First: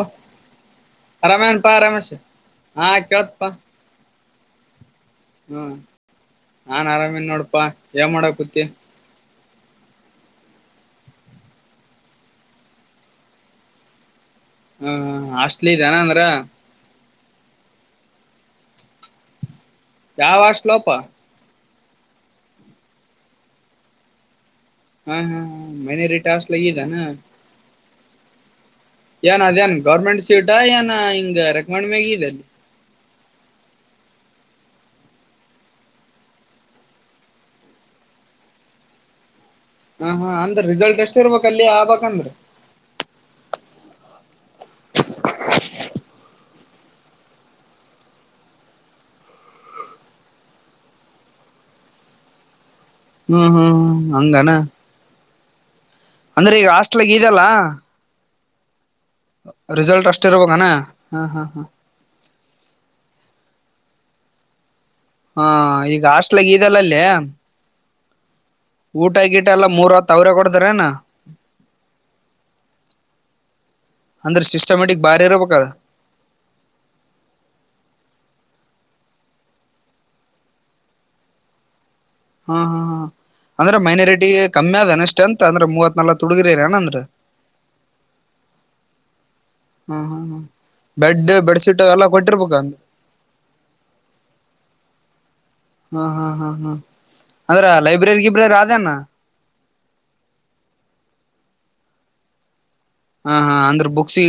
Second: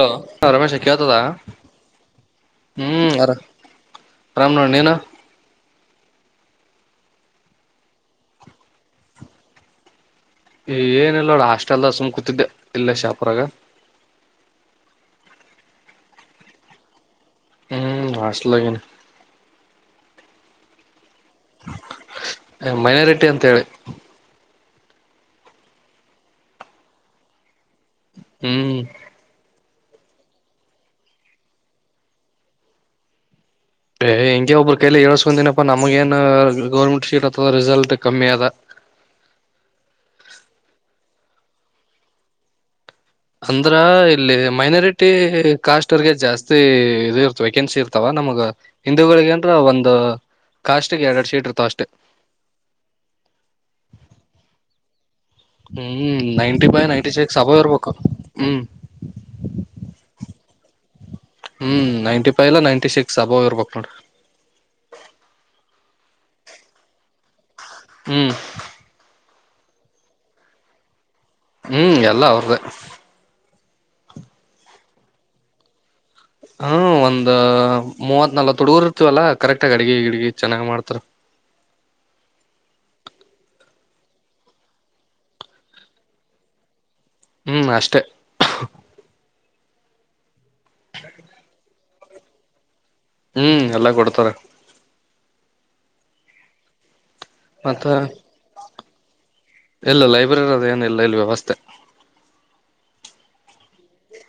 Hello Ramesh ಕೆಳತದ ಆರಾಮೇನಪಾ ರಮೇಶ್ ಹಾ ಕೇಳತ್ಪಾ ಆರಾಮ ನೋಡ ನೀನು ಹ್ಮ್ ನಾನ್ ಆರಾಮನ್ ನೋಡಪಾ ಏನ್ ಮಾಡಕೂತಿ ಏನಿಲ್ಲ ನೋಡ ಹಾಸ್ಟೆಲ್ದಾಗ ಸುಮ್ ಕೂತಿದ್ದೆ ಇಲ್ಲ ಶಾಪುರಾಗ ಹ್ಮಹು ಹಾಸ್ಟೆಲ್ ಇದ ಏನ ಅಂದ್ರ ಹ್ಮ್ ಹಾಸ್ಲಗನ ಯಾವ ಹಾಸ್ಟೆಲ್ ಲೋಪ ಮೈನಾರಿಟಿ ಅಂತ ಹೇಳಿ ಹಾ ಹಾ ಹಾ ಮೈನರಿಟಿ ಹಾಸ್ಟೆಲ್ ಅಗೆದೆನ್ ಹ್ಮ್ ಏನ್ ಅದೇ ಏನ್ ಗೌರ್ಮೆಂಟ್ ಸೀಟಾ ಏನ ಹಿಂಗ ರೆಕಮೆಂಡ್ ಮ್ಯಗ ಇದ ಎ ಹಿಂಗ ಒಬ್ಬ್ರ ಕೈಯಲಿ ಹೇಳ್ಸ್ಕೊಂದಿನಪ್ಪಾ ನಮಗ ಏನ್ ಗೌರ್ಮೆಂಟ್ ಶೀಟ್ ಅತದ ರಿಸಲ್ಟ್ ಕಮ್ಮಿ ಅದ ಹ ಹಾ ಅಂದ್ರ ರಿಸಲ್ಟ್ ಎಷ್ಟ ಇರ್ಬೇಕ್ ಅಲ್ಲಿ ಆಗ್ಬೇಕ್ಂದ್ರ ಅಂದ್ರ ಇಲ್ಲಿ ಮೈನಾರಿಟಿ ಕಾಸ್ಟ್ ಅವರ್ಗೆ ಜಾಸ್ತಿ ಇದ ಇರ್ತ ವೆೇಕೆನ್ಸಿ ಇರ್ತಾವ ನಮಗ ಹಿಂದೂಗಳಿಗೆ ಅಂದ್ರ ಒಂದು ಕಾಸ್ಟ್ಗೆ ಎರಡ್ ಎರಡ್ ಸೀಟ್ ಇರ್ತಾವ ಅಷ್ಟೇ. ಹ್ಮ್ ಹ್ಮ್ ಹ್ಮ್ ಹಂಗನ ಹ್ಮ್ ಅಂದ್ರೆ ನೈಂಟಿ ಈಗ ಬೈ ಹಾಸ್ಟ್ಲಾಗ ನೈಂಟಿ ಸಿಕ್ಸ್ ಇದೆಲ್ಲಾ ಅಬೋವ್ ಇರ್ಬೇಕು ಹ್ಮ್ ರಿಸಲ್ಟ್ ಅಷ್ಟಿರಬಕನ ಹ್ಮ್ ninety five ninety six above ಇರ್ಬೇಕ್ ನೋಡ ರೀ ಹಾ ಈಗ ಹಾಸ್ಟ್ಲಗ ಇದದೆಲ್ಲಲ್ಲಿೇ ಹ್ಮ್ ಊಟ ಗಿಟ ಎಲ್ಲ ಮೂರ್ ಹೊತ್ತ ಅವ್ರ ಕೊಡ್ತಾರನಾ ಹ್ಮ್ ಎಲ್ಲ ಅವ್ರ್ದ ಅಂದ್ರೆ ಸಿಸ್ಟಮ್ಯಾಟಿಕ್ ಬಾರಿ ಇರಬೇಕ. ಹ್ಮ ಒಂದ್ ಮೂವತ್ ನಲ್ ತುಡುಗರ್ ಇರ್ತವಲ್ಲಾ ಕರೆಕ್ಟ್ಗಿ ಅಡಗ ಗಿಡ್ಗ ಚೆನ್ನಾಗ್ ಮಾಡ್ತರು ಹಾ ಹಾ ಹಾ ಅಂದ್ರೆ ಮೈನಾರಿಟಿಗೆ ಕಮ್ಮಿ ಅದನ್ ಅಷ್ಟೇ ಅಂತ ಅಂದ್ರೆ ಮೂವತ್ ನಲ್ಕ ತುಗರಿರಏನ ಅಂದ್ರ ಹ್ಮ್ ಅಷ್ಟೇ ಹ್ಮ ಹ್ಮ್ ಹ್ಮ ಬೆಡ್ ಬೆಡ್ಶೀಟ್ ಎಲ್ಲ ಕೊಟ್ಟಿರ್ಬೇಕ ಅಂದ ಹ್ಮ್ ಎಲ್ಲ ಕೊಡ್ತಾರ ಹ್ಮ್ ಹಾ್ ಹ್ಮ್ ಹ್ಮ್ ಅದ್ರ ಮತ್ತ ಲೈಬ್ರರಿಗ ಬ್ರ ಅಣ ಇಲ್ಲ ಲೈರರಿ ಅದ ಏನ ಇಲ್ಲ ಇಲ್ಲಿ ವ್ಯವಸ್ಥೆ ಹಾ ಹಾ ಅಂದ್ರೆ ಬುಕ್ ಸಿ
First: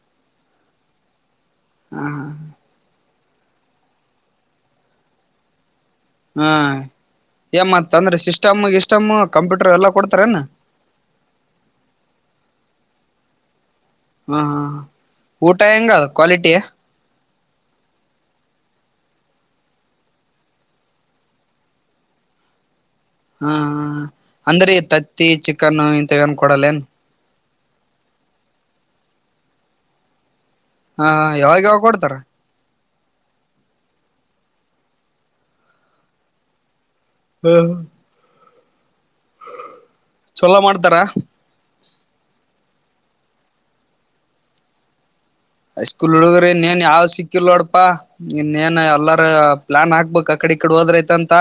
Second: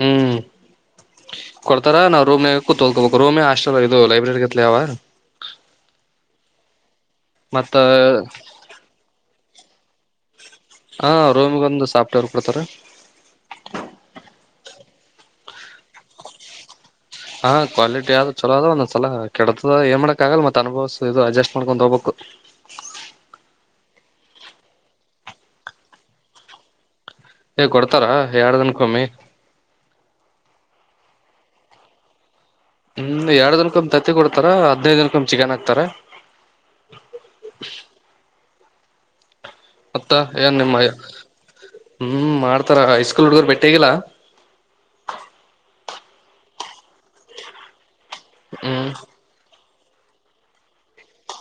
ಹ್ಮ್ ಕೊಡ್ತಾರ ಹಾ ನಾವ ರೂಮ್ ಹಲ್ ರೋಮ ಹಸ್ಟಲ್ದು ಲೈಬ್ರರಿಗೆಲ ಯ ಅವ ಹಾಂ ಏ ಮತ್ತ ಮತ್ತುಂದರೆ ಸಿಸ್ಟಮ್ಗೆ ಇಷ್ಟಮು ಕಂಪ್ಯೂಟರು ಎಲ್ಲ ಕೊಡ್ತಾರೆನು ಹಾಂ ರೋಮ್ಗೊಂದು ಸಾಫ್ಟವೆರ್ ಕೊಡ್ತಾರೆ ಹಾ ಹಾ ಊಟ ಹೆಂಗ ಕ್ವಾಲಿಟಿ ಹಾ ಕ್ವಾಲಿಟಿ ಆದ್ ಚಲೋ ಅದ ಒಂದ್ ಸಲ ಕೆಡತದ ಏನ್ ಮಾಡಕ್ ಆಗಲ್ಲ ಮತ್ತ ಅನುಭವ್ಸ ಇದು ಅಡ್ಜಸ್ಟ್ ಮಾಡ್ಕೊಂಡ್ ಹೋಗ್ಬೇಕು ಹಾ ಅಂದ್ರಿ ತತ್ತಿ ಚಿಕನ್ ಇಂತ ಏನ್ ಕೊಡಲ್ಲ ಏನ್ ಏ ಕೊಡ್ತಾರಾ ಎರ ದನ್ ಕಮ್ಮಿ ಹಾ ಯಾವಾಗ ಯಾವಾಗ ಕೊಡ್ತಾರಾ ಹ್ಮ್ ಎರಡು ದಿನಕೊಂದ್ ತತ್ತಿ ಕೊಡ್ತಾರ ಹದನೈದ್ ದಿನಕೊಂದ್ ಚಿಕನ್ ಹಾಕ್ತಾರ ಹ್ಮ್ ಹ್ಮ್ ಮತ್ತ ಏನ್ ಚೊಲೋ ನಿಮ್ಮ ಮಾಡ್ತಾರ ಹ್ಮ್ ಮಾಡ್ತಾರ ಹೈಸ್ಕೂಲ್ ಹುಡ್ಗರು ಬೆಟ್ಟಿಗಿಲ್ಲಾ ಐ ಸ್ಕೂಲ್ ಹುಡುಗ್ರು ಇನ್ನೇನ್ ಯಾವ ಸಿಕ್ಕಿಲ್ ನೋಡಪಾ ನೇನ್ ಹ್ಮ್ ಎಲ್ಲಾರು ಲಾನ್ ಹಾಕ್ಬೇಕಕ್ ಕಡೆ ಈ ಕಡೆ ಹೋದ್ರೈಐತ ಅಂತ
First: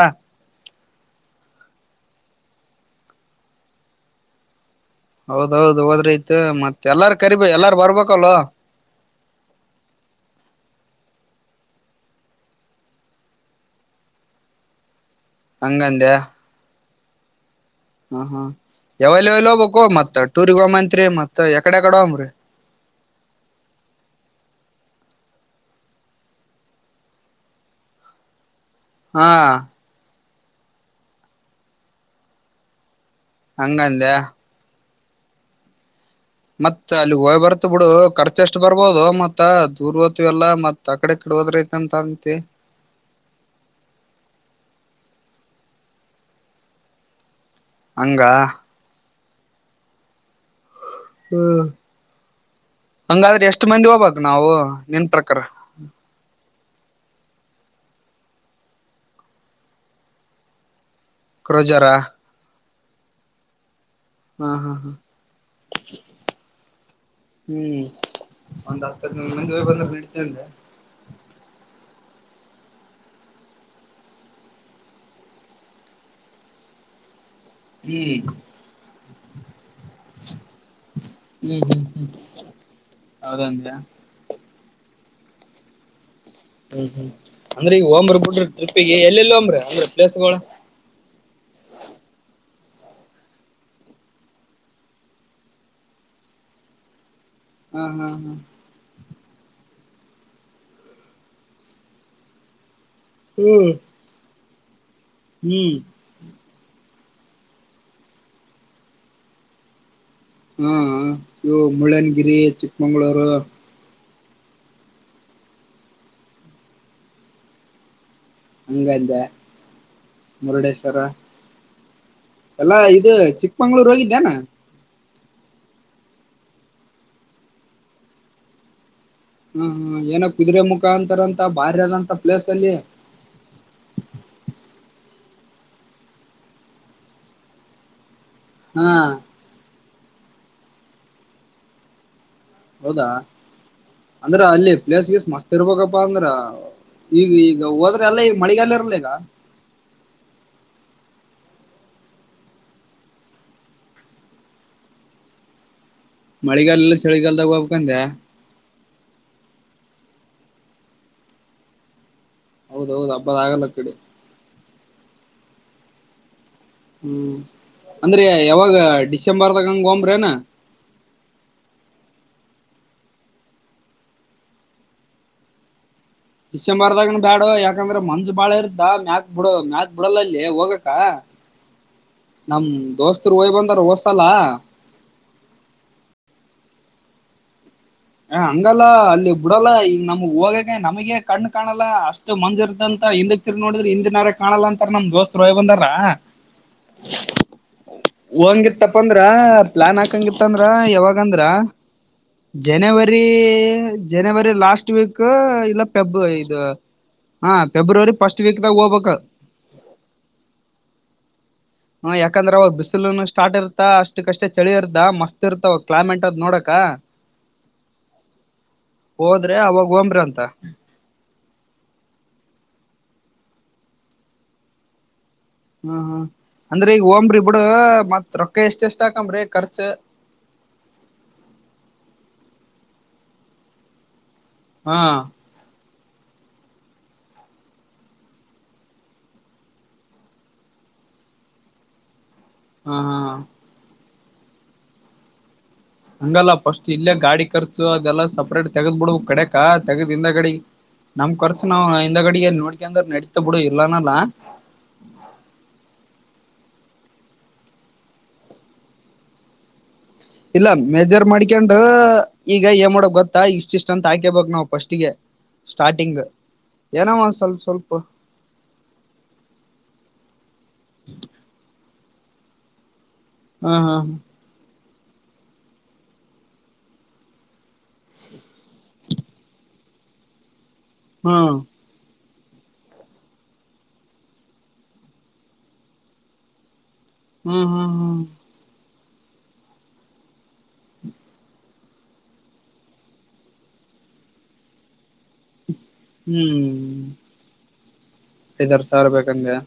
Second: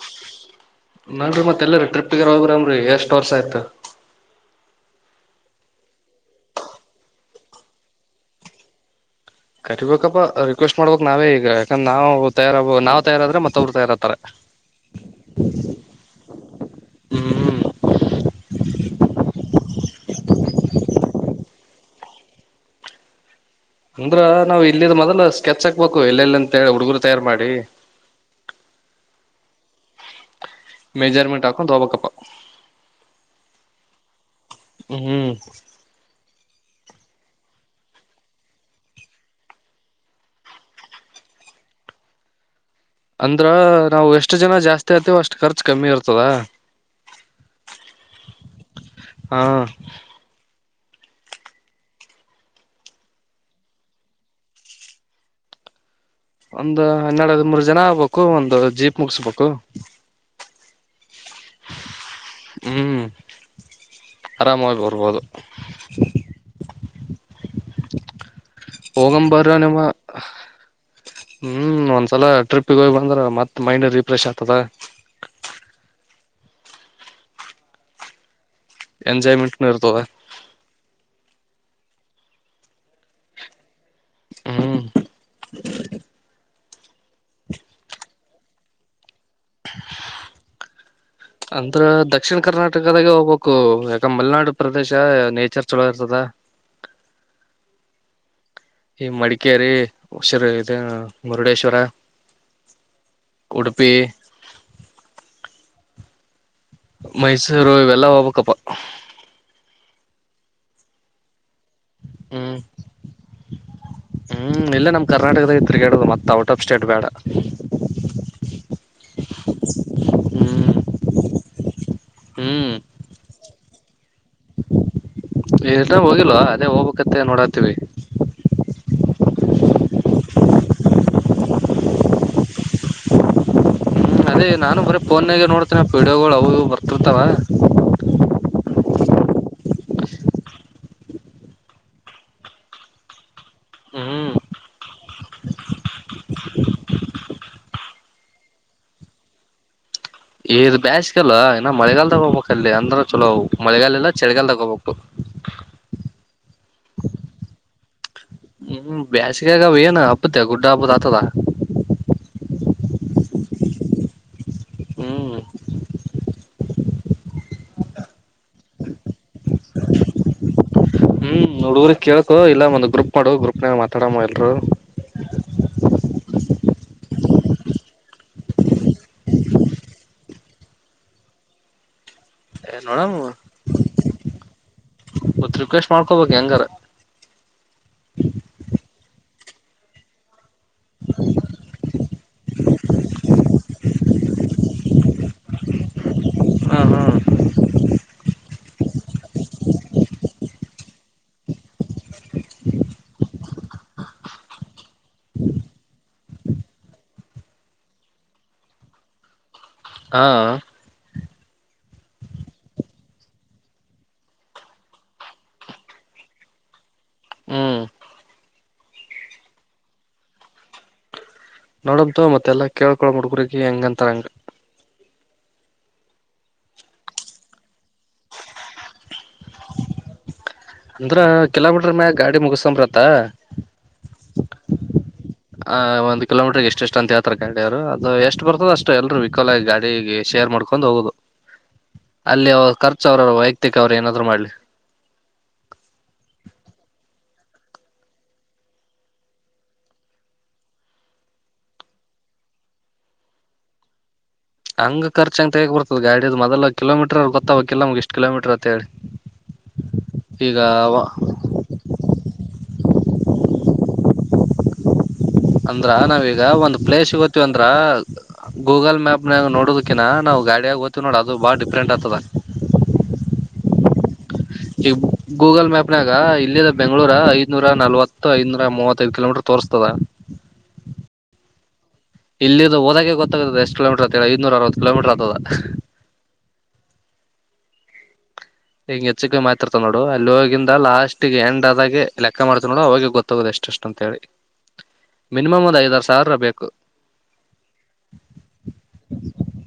ನಡಿರಿ ಮತ್ತೆಲ್ಲ ಟ್ರಿಪ್ಗೆರ ಹೋಗ್ರ ಅನ್ರಿ ಎಷ್ಟ ವರ್ಷ ಆಯತು ಹೌದೌದು ಹೋದ್ರಿತ ಮತ್ ಎಲ್ಲಾರ ಕರಿ ಎಲ್ಲಾರು ಬರ್ಬೇಕಲ್ವಾ ಕರಿಬೇಕಪ್ಪಾ ರಿಕ್ವೆಸ್ಟ್ ಮಾಡ್ಬೇಕಕ್ ನಾವೇ ಈಗ ಯಾಕಂದ್ರ ನಾವು ತಯಾರಾಗ್ ತಯಾರಾದ್ರೆ ಮತ್ತ ಅವ್ರು ತಯಾರಾಗ್ತಾರೆ ಹಂಗಂದ ಹ್ಮ್ ಹ ಹಾ ಎ ಅವೈಲಬಲ್ಬಬೇಕೋ ಮತ್ತ ಟೂರಿಗ್ ಹೋಗಮ್ ಅಂತ್ರಿ ಮತ್ತ ಎಕಡೆ ಏಕಡೆ ಹೋಗಮ್ರಿ ಅಂದ್ರ ನಾವ್ ಇಲ್ಲಿಂದ ಮೊದಲು ಸ್ಕೆಚ್ ಹಾಕ್ಬೇಕು ಎಲ್ಲೆಲ್ಲ ಅಂತ ಹೇಳಿ ಹುಡ್ಗರು ತಯಾರು ಮಾಡಿ ಹಾ ಮೆಜರ್ಮೆಂಟ್ ಆಕ ದೋಪಕಪ್ಪ ಹಂಗಂದ ಹ್ಮ್ ಮತ್ತತ್ ಅಲ್ಲಿ ಹೋಗಯ್ ಬರ್ತ್ ಬಿಡು ಖರ್ಚ ಎಷ್ಟು ಬರ್ಬೋದು ಮತ್ತ ದೂರ್ ಹೋಗ್ತೀವಿ ಎಲ್ಲ ಮತ್ ಕಡೆ ಕಡೆ ಹೋದ್ರಐ ಅಂತ ಅಂತೆ ಅಂದ್ರ ನಾವು ಎಷ್ಟು ಜನ ಜಾಸ್ತಿ ಆತೇವ ಅಷ್ಟು ಖರ್ಚು ಕಮ್ಮಿ ಇರ್ತದ ಹಂಗ ಹಾ ಹ್ಮ ಹಂಗಾದ್ರೆ ಎಷ್ಟ್ ಮಂದಿ ಹೋಗ್ಬಕ್ ನಾವು ನಿನ್ ಪ್ರಕಾರ ಒಂದು ಹನ್ನೆರಡು ಹದ ಮೂರು ಜನ ಆಗ್ಬೇಕು ಒಂದು ಜೀಪ್ ಮುಗಸ್ಬೇಕು ಕ್ರೊಜಾರ ಹ್ಮ್ ಹಾ ಹಾ ಆರಾಮಾಗಿ ಹಾ ಬರ್ಬೋದು ಹ್ಮ್ ಒಂದ್ ಹತ್ತ ಮಂದ ಹೋಗಂಬರ ಹೋಗ್ ನಿಮ್ಮ ಬಂದ್ರ ಬಿಡ್ತ ಅಂದೆ ಹ್ಮ್ ಒಂದ್ಸಲ ಟ್ರಿಪ್ಪಿಗೆ ಹೋಗಿ ಬಂದ್ರ ಮತ್ತತ್ ಮೈಂಡ್ ರಿಫ್ರೆಶ್ ಆಗ್ತದ ಹ್ಮ್ ಎಂಜಾಯ್ಮೆಂಟ್ ಇರ್ತ ಹ್ಮ್ ಹ್ಮ್ ಹ್ಮ್ ಹೌದಂದ ಹ್ಮ್ ಹ್ಮ್ ಹ್ಮ್ ಅಂದ್ರ ಈಗ ಹೋಂಬರ್ ಬಿಡ್ರಿ ಟ್ರಿಪಿಗೆಗ ಎಲ್ಲೆಲ್ಲ ಒಂಬ್ರಿ ಅಂದ್ರೆ ಪ್ಲೇಸ್ಗಳಳ ಹ ಅಂದ್ರ ದಕ್ಷಿಣ ಕರ್ನಾಟಕದಾಗೆ ಹೋಗ್ಬೇಕು ಯಾಕ ಮಲೆನಾಡು ಪ್ರದೇಶ ನೇಚರ್ ಚಲೋ ಇರ್ತದ ಹಾ ಹಾ ಹಾ ಈ ಮಡಿಕೇರಿ ಹುಷಿರ್ ಇ ಮುರುಡೇಶ್ವರ ಹ್ಮ್ ಉಡುಪಿ ಹ್ಮ್ ಮೈಸೂರು ಇವೆಲ್ಲಾ ಹೋಗ್ಬಬೇಕಪ್ಪ ಹಾ ಇವು ಮುಳ್ಳನಗಿರಿ ಹ್ಮ್ ಚಿಕ್ಮಂಗಗಳೂರು ಹ್ಮ್ ಇಲ್ಲೇ ನಮ್ ಕರ್ನಾಟಕದಾಗ ತಿರುಗಾಡುದು ಮತ್ತತ್ ಔಟ್ ಆಫ್ ಸ್ಟೇಟ್ ಬೇಡ ಹಂಗಂದೆ ಹ್ಮ್ ಮುರುಡೇಶ್ವರ ಎಲ್ಲಾ ಇದು ಚಿಕ್ಕಮಳೂರು ಹೋಗಿದ್ಯನಾ ಹೋಗಿಲ್ವ ಅದೇ ಹೋಗ್ಬೇಕತ್ತ ನೋಡತ್ತೀವಿ ಹ್ಮ ಹ್ಮ ಏನೋ ಕುದುರೆ ಮುಖ ಅಂತಾರಂತ ಬಾರಾದಂತ ಪ್ಲೇಸ್ ಅಲ್ಲಿ ಹ್ಮ್ ಅದೇ ನಾನು ಬರೀ ಫೋನ್ಾಗ ನೋಡ್ತೀನ ವೀಡಿಯೋಗಳು ಅ ಬರ್ತಿರ್ತಾವ ಹ್ಮ ಹೌದಾ ಹ್ಮ್ ಅಂದ್ರ ಅಲ್ಲಿ ಪ್ಲೇಸ್ ಗೀಸ್ ಮಸ್ತ್ ಇರ್ಬೇಕಪ್ಪಾ ಅಂದ್ರ ಈಗ ಈಗ ಹೋದ ಅಲ್ಲ ಈ ಮಳಿಗಾಲ ಇರಲಿಿಲ್ಲ ಈಗ ಇ್ ಬ್ಯಾಸ್ಗಲ್ಲ ಇಏ ಮಳೆಗಾಲಲ್ ತಗೋಬೇಕು ಅಲ್ಲಿ ಅಂದ್ರ ಚಲೋ ಮಳೆಗಾಲ ಎಲ್ಲ ಚಳಿಗಾಲ ತಗೋಬೇಕು [unintelligible] [inaudible] ಮಳೆಗಾಲ ಎಲ್ಲ ಚಳಿಗಾಲದಾಗ ಹೋಗ್ಬೇಕಂದ ಹ್ಮ್ ಬೇಾಸಿಗೆಗ ಏನ್ ಹಪ್ಪತ್ತೆ ಗುಡ್ಡ ಹಬ್ಬದ ಆಗ್ತದ ಹೌದ ಹೌದು ಹಬ್ಬದ ಆಗಲ್ಲ ಕಡೆ ಹ್ಮ್ ಹ್ಮ್ ಅಂದ್ರೆ ಯಾವಾಗ ಡಿಸೆಂಬರ್ದಾಗ ಹಂಗ ಹಂಬ್ರೇನಾ ಹ್ಮ್ ನೋಡ ಊ್ರ ಕೇಳಕು ಇಲ್ಲ ಒಂದ್ ಗ್ರೂಪ್ ಮಾಡು ಗ್ರೂಪ್ನಾಗ ಮಾತಾಡಮ್ಮ ಎಲ್ರು ಡಿಸೆಂಬರ್ದಾಗನ ಬ್ಯಾಡ ಯಾಕಂದ್ರ ಮಂಜ್ ಬಾಳ ಇರ್ತ ಮ್ಯತ್ ಬಿಡ ಮ್ಯಾತ್ ಬಿಡಲ್ಲಲ್ಲಿ ಹೋಗಕ್ಕ [unintelligible] [inaudible] ನಮ ಏ ನೋಡಮ್ ದೋಸ್ತರು ಹೋಯ್ ಬಂದಾರ ಹಓ್ಸಲ್ಲ ಗೊತ್ ರಿಕ್ವೆಸ್ಟ್ ಮಾಡ್ಕೋಬೇಕು ಹೆಂಗಾರ ಹ ಹಂಗಲ್ಲ ಅಲ್ಲಿ ಬಿಡಲ್ಲ ಈಗ ನಮ್ಗ್ ಹೋಗ ನಮಗೆ ಕಣು ಕಾಣಲ್ಲ ಅಷ್ಟು ಮಂಜ ಇರ್ದಂತ ಹಿಂದ ತಿರ್ ನೋಡಿದ್ರೆ ಹಿಂದಿನಾರ ಕಾಣಲ್ಲ ಅಂತ ನಮ್ ದೋಸ್ತ್ ೋಯಿ ಬಂದಾರಾ [unintelligible] ಹಾ ಹಾ [unintelligible] ಇತ್ತಪ್ಪ ಅಂದ್ರ ಪ್ಲಾನ್ ಹಾಕಂಗಿತ್ತ ಅಂದ್ರ ಯಾವಾಗ ಅಂದ್ರ ಜನವರಿ ಜನವರಿ ಲಾಸ್ಟ್ ವೀಕ್ ಇಲ್ಲ ಪೆಬ್ ಇದು ಹಾ ಫೆಬ್ರವರಿ ಫಸ್ಟ್ ವೀಕ್ದಾಗ ಹೋಗ್ಬೇಕಕ್ ಹಾ ಹ ಯಾಕಂದ್ರ ಅವ ಬಿಸಿಲುನು ಸ್ಟಾರ್ ಇರ್ತಾ ಅಷ್ಟಕ್ ಕಷ್ಟೇ ಚಳಿ ಇರ್ತ ಮಸ್ತ್ ಇರ್ತಾವ ಅವ ಕ್ಲೈಮೇಟ್ ಅದ್ ನೋಡಕ ಹ್ಮ್ ಹೋದ್ರೆ ಆ ಅವಾಗ ಒಂಬ್ರಿ ಅಂತ ನೋಡಂತ ಮತ್ತೆಲ್ಲ ಕೇಳ್ಕೊಳ ಹುಡ್ಗ್ರರಿಗೆ ಹೆಂಗ ಅಂತರಂಗ ಹ್ಮ್ ಹ ಅಂದ್ರೆ ಈಗ ಹಓಂಬ್ರಿ ಬಿಡ ಮತ್ ರೊಕ್ಕ ಎಷ್ಟ ಎಷ್ಟ ಹಾಕಂಬ್ರಿ ಖರ್ಚ ಅಂದ್ರ ಕಿಲೋಮೀಟರ್ ಮ್ಯಾಗ ಗಾಡಿ ಮುಗಸ್ಸಂಬ್ರತ್ತ ಹಾ ಆ್ ಒಂದು ಕಿಲೋಮೀಟರ್ಗೆ ಎಷ್ಟ ಎಷ್ಟ ಅಂತ ಹತ್ರ ಕಡವರು ಅದು ಎಷ್ಟ ಬರ್ತದ ಅಷ್ಟು ಎಲ್ರುೂ ವಿಕೋಲ ಆಗ ಗಾಡಿಗೆ ಶೇರ್ ಮಾಡ್ಕೊಂಡ್ ಹೋಗೋುದು ಅಲ್ಲಿ ಅವ ಹಾ ಖರ್ಚು ಹಾ ಅವ್ರರು ವೈಯಕ್ತಿಕ ಅವ್ರ ಏನಾದ್ರು ಮಾಡ್ಲಿ ಹಂಗಲ್ಲ ಫಸ್ಟ್ ಇಲ್ಲೇ ಗಾಡಿ ಖರ್ಚು ಅದೆಲ್ಲ ಸಪ್ರೇಟ್ ತೆಗದ್ ಬಿಡ್ಬ ಕಡೆಕ್ಕಾ ತೆಗದ್ದಿಂದ ಗಡೆ ನಮ್ ಖರ್ಚು ನಾವವು ಹಿಂದಾಗಡಿಯ ನೋಡ್ಕಂದ್ರ ನಡತ ಬಿಡು ಇಲ್ಲನಲ್ಲಾ ಹಂಗ ಖುರ್ ಅಂಗ ತೇಗ್ ಬರ್ತದ ಗಾಡದ ಮದಲ ಕಿಮೀಟರ್ ಗೊತ್ತ ಇಲ್ಲಮಗೆಷ್ಟ ಕಿಲೋಮೀಟರ್ ಅಂತ ಹೇಳಿ [inaudible] ಇಲ್ಲ ಮೇಜರ್ ಮಾಡಿ ಹಾಕಂಡ್ ಈಗ ಏನ್ ಮಾಡೋಕ್ ಗೊತ್ತಾ ಇಷ್ಟ ಇಷ್ಟ ಅಂತ ಹಾಕೇಬಕ್ ನಾವು ಫಸ್ಟ್ ಗೆ ಅಂದ್ರ ನಾವೀಗ ಒಂದ್ ಪ್ಲೇಸ್ ಸಿಗೋತಿವಿ ಸ್ವಲ್ಪ ಅಂದ್ರ ಸ್ವಲ್ಪ ಗೂಗಲ್ ಮ್ಯಾಪ್ ನೋಡದಕಿ ನಾ ಗಾಡಿಯಾಗ ಓ್ ವಿ ನೋಡ ಅದು ಬಾಳ ಡಿಫ್ರೆಂಟ್ ಆತದ ಹಾ ಹಾ ಹಾ ಈಗ ಗೂಗಲ್ ಮ್ಯಾಪ್ನಾಗ ಇಲ್ಲದ ಬೆಂಗಳೂರ ಐ್ನೂರ ನಲ್ವ ಐದನೂರ ಮೂವತ್ತೈಐದು ಕಿಲೋಮೀಟರ್ ತೋರಿಸ್ತದ ಹ್ಮ ಇಲ್ಲಿ ಹೋದಾಗೆ ಗೊತ್ತದ ಎಷ್ಟ ಕಿಲಮೀಟರ್ತದೆ ಐನೂರ ಅವ ಕಿಲೋಮಟರ್ಗ್ತದ ಹ್ಮ ಹಾ ಹ್ಮ ಹಿಂಗ ಹೆಚ್ಚಕ ಮಾತತಿರ್ತ ನೋಡು ಅಲ್ಲಿ ಹೋಗಿಂದ ಲಾಸ್ಟ್ ಗೆ ಎಂಡ್ ಆದಾಗೆ ಲೆಕ್ಕ ಮಾಡ್ತವ ನೋಡು ಅವಾಗೆ ಗೊತ್ತಾಗೋುದು ಎಷ್ಟ ಎಷ್ಟು ಅಂತ ಹೇಳಿ ಮಿನಿಮಮ್ ಒಂದು ಐದಾರು ಸಾವಿರ ಬೇಕು ಇದರ್ ಸರ್ ಬೇಕಂಗಗೆ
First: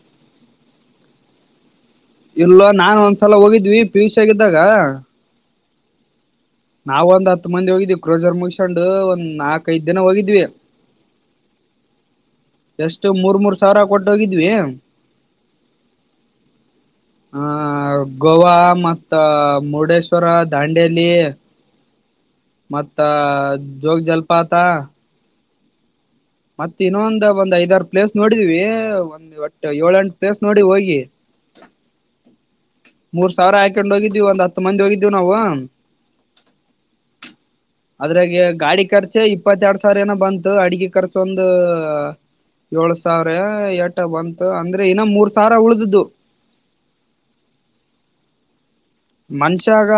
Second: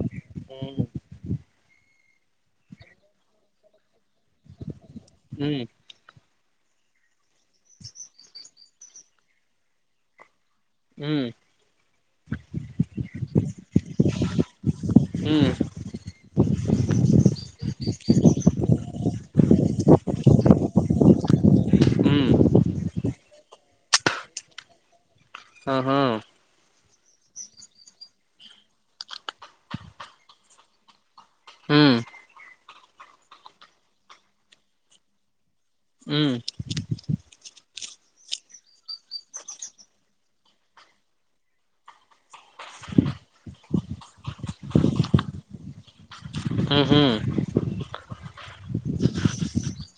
ಇಲ್ಲ ನಾನ್ ಒಂದ್ಸಲ ಹೋಗಿದ್ವಿ ಪಿಯುಷ್ ಆಗಿದ್ದಾಗ ಹ್ಮ್ ನಾವವು ಒಂದ್ ಹತ್ ಮಂದಿ ಹೋಗಿದ್ವಿ ಕ್ರೋಜರ್ ಮುಗಸಕೊಂಡು ಒಂದ್ ನಾಲ್ಕ ಐ ದಿನ ಹೋಗಿದ್ವಿ ಹ್ಮ್ ಎಷ್ಟು ಮೂರ್ ಮೂರ್ ಸಾವಿರ ಕೊಟ್ಟೋಗಿದ್ವಿ ಹ್ಮ್ [inaudible] ಆಹ ಗೋವಾ ಮತ್ತ ಮುರುಡೇಶ್ವರ ದಾಂಡೇಲಿ ಹ್ಮ್ ಮತ್ತ ಜೋಗ ಜಲಪಾತ ಹಾ ಹಾ ಮತ್ತ ಇನ್ನೊಂದ ಒಂದ್ ಐದಾರು ಪ್ಲೇಸ್ ನೋಡಿದೀವಿ ಒಂದ್ ಒಟ್ಟ ಏಳ ಎಂಟು ಪ್ಲೇಸ್ ನೋಡಿ ಹೋಗಿ ಹ್ಮ್ ಮೂರ್ ಸಾವಿರ ಹಾಕೊಂಡ್ ಹೋಗಿದೀವಿ ಒಂದ್ ಹತ್ತು ಮಂದಿ ಹೋಗಿದೀವಿ ನಾವು ಹ್ಮ್ ಅದ್ರಾಗ ಗಾಡಿ ಖರ್ಚೆ ಇಪ್ಪತ್ತೆರಡು ಸಾವಿರ ಏನೋ ಬಂತು ಅಡಗೆ ಖರ್ಚು ಒಂದು [inaudible] ಏಳ್ ಸಾವಿರ ಏಟ ಬಂತು ಅಂದ್ರೆ ಇನ್ನ ಮೂರ್ ಸಾವಿರ ಉಳ್ದ್ದು ಹ್ಮ ಹ್ಮ್ ಮನುಷಾಗ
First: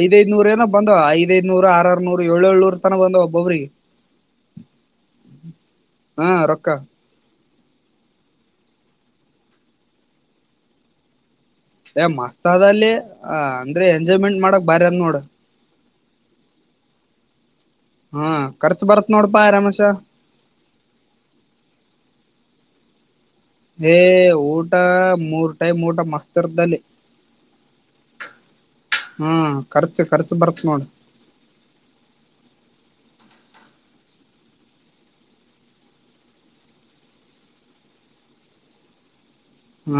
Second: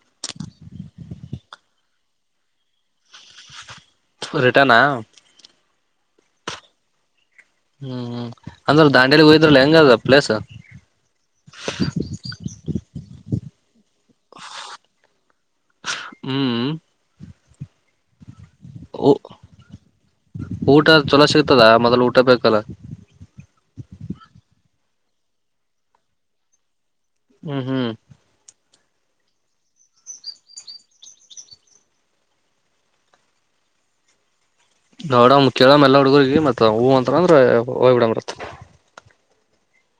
ಐದೈಐದನೂರ ಏನ ಬಂದ್ ಐದ ಐದನೂರು ಆರುನೂರು ಏಳ್ ಏಳ್ನೂರ್ ತನ ಬಂದ್ ಒಬ್ರಿಗೆ ರಿಟನಾ ಹಾ ರಕ್ಕಾ ಹ್ಮ್ ಅಂದ್ರೆ ದಾಂಡಿಯಲಿ ಹೋಯ್ದ್ರಲ್ಲ ಹೆಂಗ ಅದ ಪ್ಲೇಸ್ ಏ ಮಸ್ತ್ ಅದ ಅಲ್ಲಿ ಅಂದ್ರೆ ಎಂಜಾಯ್ಮೆಂಟ್ ಮಾಡಕ್ ಬಾರಿ ಅದ್ ನೋಡು ಹ್ಮ್ ಹಾ ಖರ್ಚು ಬರತ್ ನೋಡಪಾ ಆ ರಮೇಶ ಊಟ ಅದ ಛಲೋ ಸಿಗ್ತದ ಮೊದ್ಲು ಊಟ ಬೇಕಲ್ಲ. ಏ ಊಟ ಮೂರ್ ಟೈಮ್ ಊಟ ಮಸ್ತರ್ದಲ್ಲಿ ಹ್ಮ್ ಹ್ಮ್ ಹ್ಮ ಖರ್ಚ ಖರ್ಚ ಬರ್ತ್ ನೋಡ ನೋಡಮ ಕೇಳ ಎಲ್ಲ ಹುಡುಗರ್ರಿಗೆ ಮತ್ತ ಹೂ ಅಂತ ಅಂದ್ರೆ ಹೋಗ್ ಬಿಡಾಕ್ ಬರತ್ತ ಹ್ಮ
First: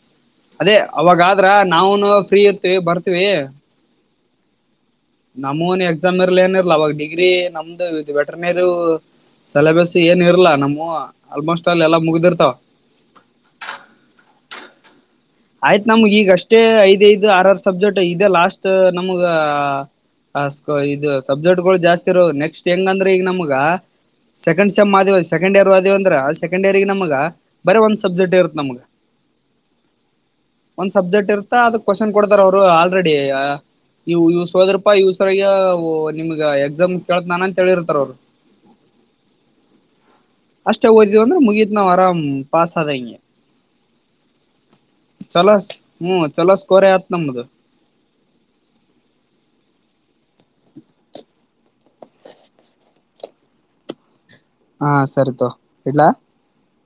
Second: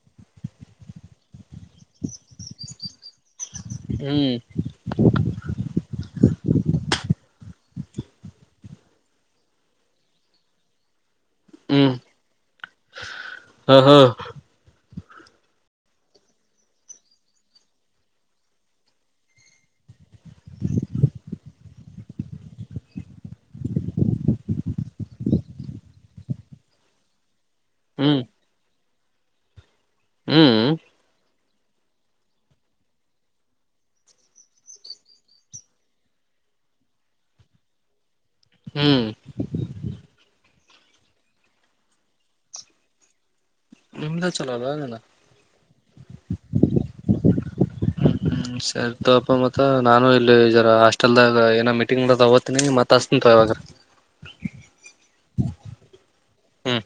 [inaudible] ಅದೇ ಅವಾಗಾದ್ರ ನಾವುನು ಫ್ರೀ ಇರ್ತವಿ ಬರ್ತೀವಿ. ಹ್ಮ್ ನಮ್ಮವನು ಎಕ್ಸಾಮ್ ಇರ್ಲ ಏನ ಇರ್ಲ ಅವಾಗ ಡಿಗ್ರಿ ನಮ್ದು ವೆಟರ್ನರಿವ ಸೆಲೆಬಸ್ ಏನ್ ಇರ್ಲಾ ನಮ್ಮವ ಆಲ್ಮೋಸ್ಟ್ ಅಲ್ಲ ಎಲ್ಲಾ ಮುಗ್ದಿರ್ತಾವ. ಹಲೋ ಆಯ್ತ್ ನಮ್ಗ್ ಈಗ ಅಷ್ಟೇ ಐದ್ ಐದು ಆರ ಆರ್ ಸಬ್ಜೆಕ್ಟ್ ಇದೆ ಲಾಸ್ಟ್ ನಮಗ. ಅಸ್ಕೊ ಇದು ಸಬ್ಜೆಕ್ಟ್ ಗಳು ಜಾಸ್ತಿ ಇರೋದು ನೆಕ್ಸ್ಟ್ ಹೆಂಗಂದ್ರೆ ಈಗ ನಮ್ಗ ಸೆಕಂಡ್ಸ ಸೇಮ್ ಆದಿವ ಸೆಕೆಂಡ್ ಇಯರ್ ಆದೇ ಅಂದ್ರೆ ಸೆಕಂಡ್ ಇಯರ್ ನಮ್ಗ್ ಬರೀ ಒಂದ ಹ್ಮ್ ಸಬ್ಜೆಕ್ಟ್ ಇರುತ್ತ ನಮಗ ಹ್ಮ್ ಒಂದ್ ಸಬ್ಜೆಕ್ಟ್ ಇರ್ತಾ ಅದಕ್ ಕ್ವಶನ್ ಕೊಡ್ತಾರ ಅವ್ರು ಆಲ್ರೆಡಿ ಇವು ಇವ್ ಸೋದರಪ್ಪಾ ಇವ್ ಸರಯ ನಿಮ್ಗ ಎಕ್ಸಾಮ್ ಕೇಳತ್ ನಾನ ಅಂತ ಹೇಳಿರ್ತಾರ ಅವರು ಹ್ಮ್ ಅಷ್ಟೇ ಓದಿದವಿ ಅಂದ್ರೆ ಮುಗೀತ್ ನಾವ ಆರಾಮ್ ಪಾಸ್ ಆದ ಹಂಗೆ ನಿಮ್ದ ಚಲೋಲ್ಲ ಚಲಸ್ ಹ್ಮ್ ಚಲೋಸ್ ಕೋರೆ ಆಯತ್ ನಮ್ಮದು [unintelligible] ಹ್ಮ ಸರಿತವಪ್ಪ ಮತ್ತ ನಾನು ಇಲ್ಲಿ ಹಾಸ್ಟೆಲ್ದಾಗ ಏನೋ ಮೀಟಿಂಗ್ ಮಾಡತಿನಿ ತಗೋತೀನಿ ಮತ್ತ ಹತ್ತೀನಿ ತಗೋ ಇವಾಗ ಹ ಸರಿ ತೋಗ ಇಟ್ಲ. ಹ್ಮ್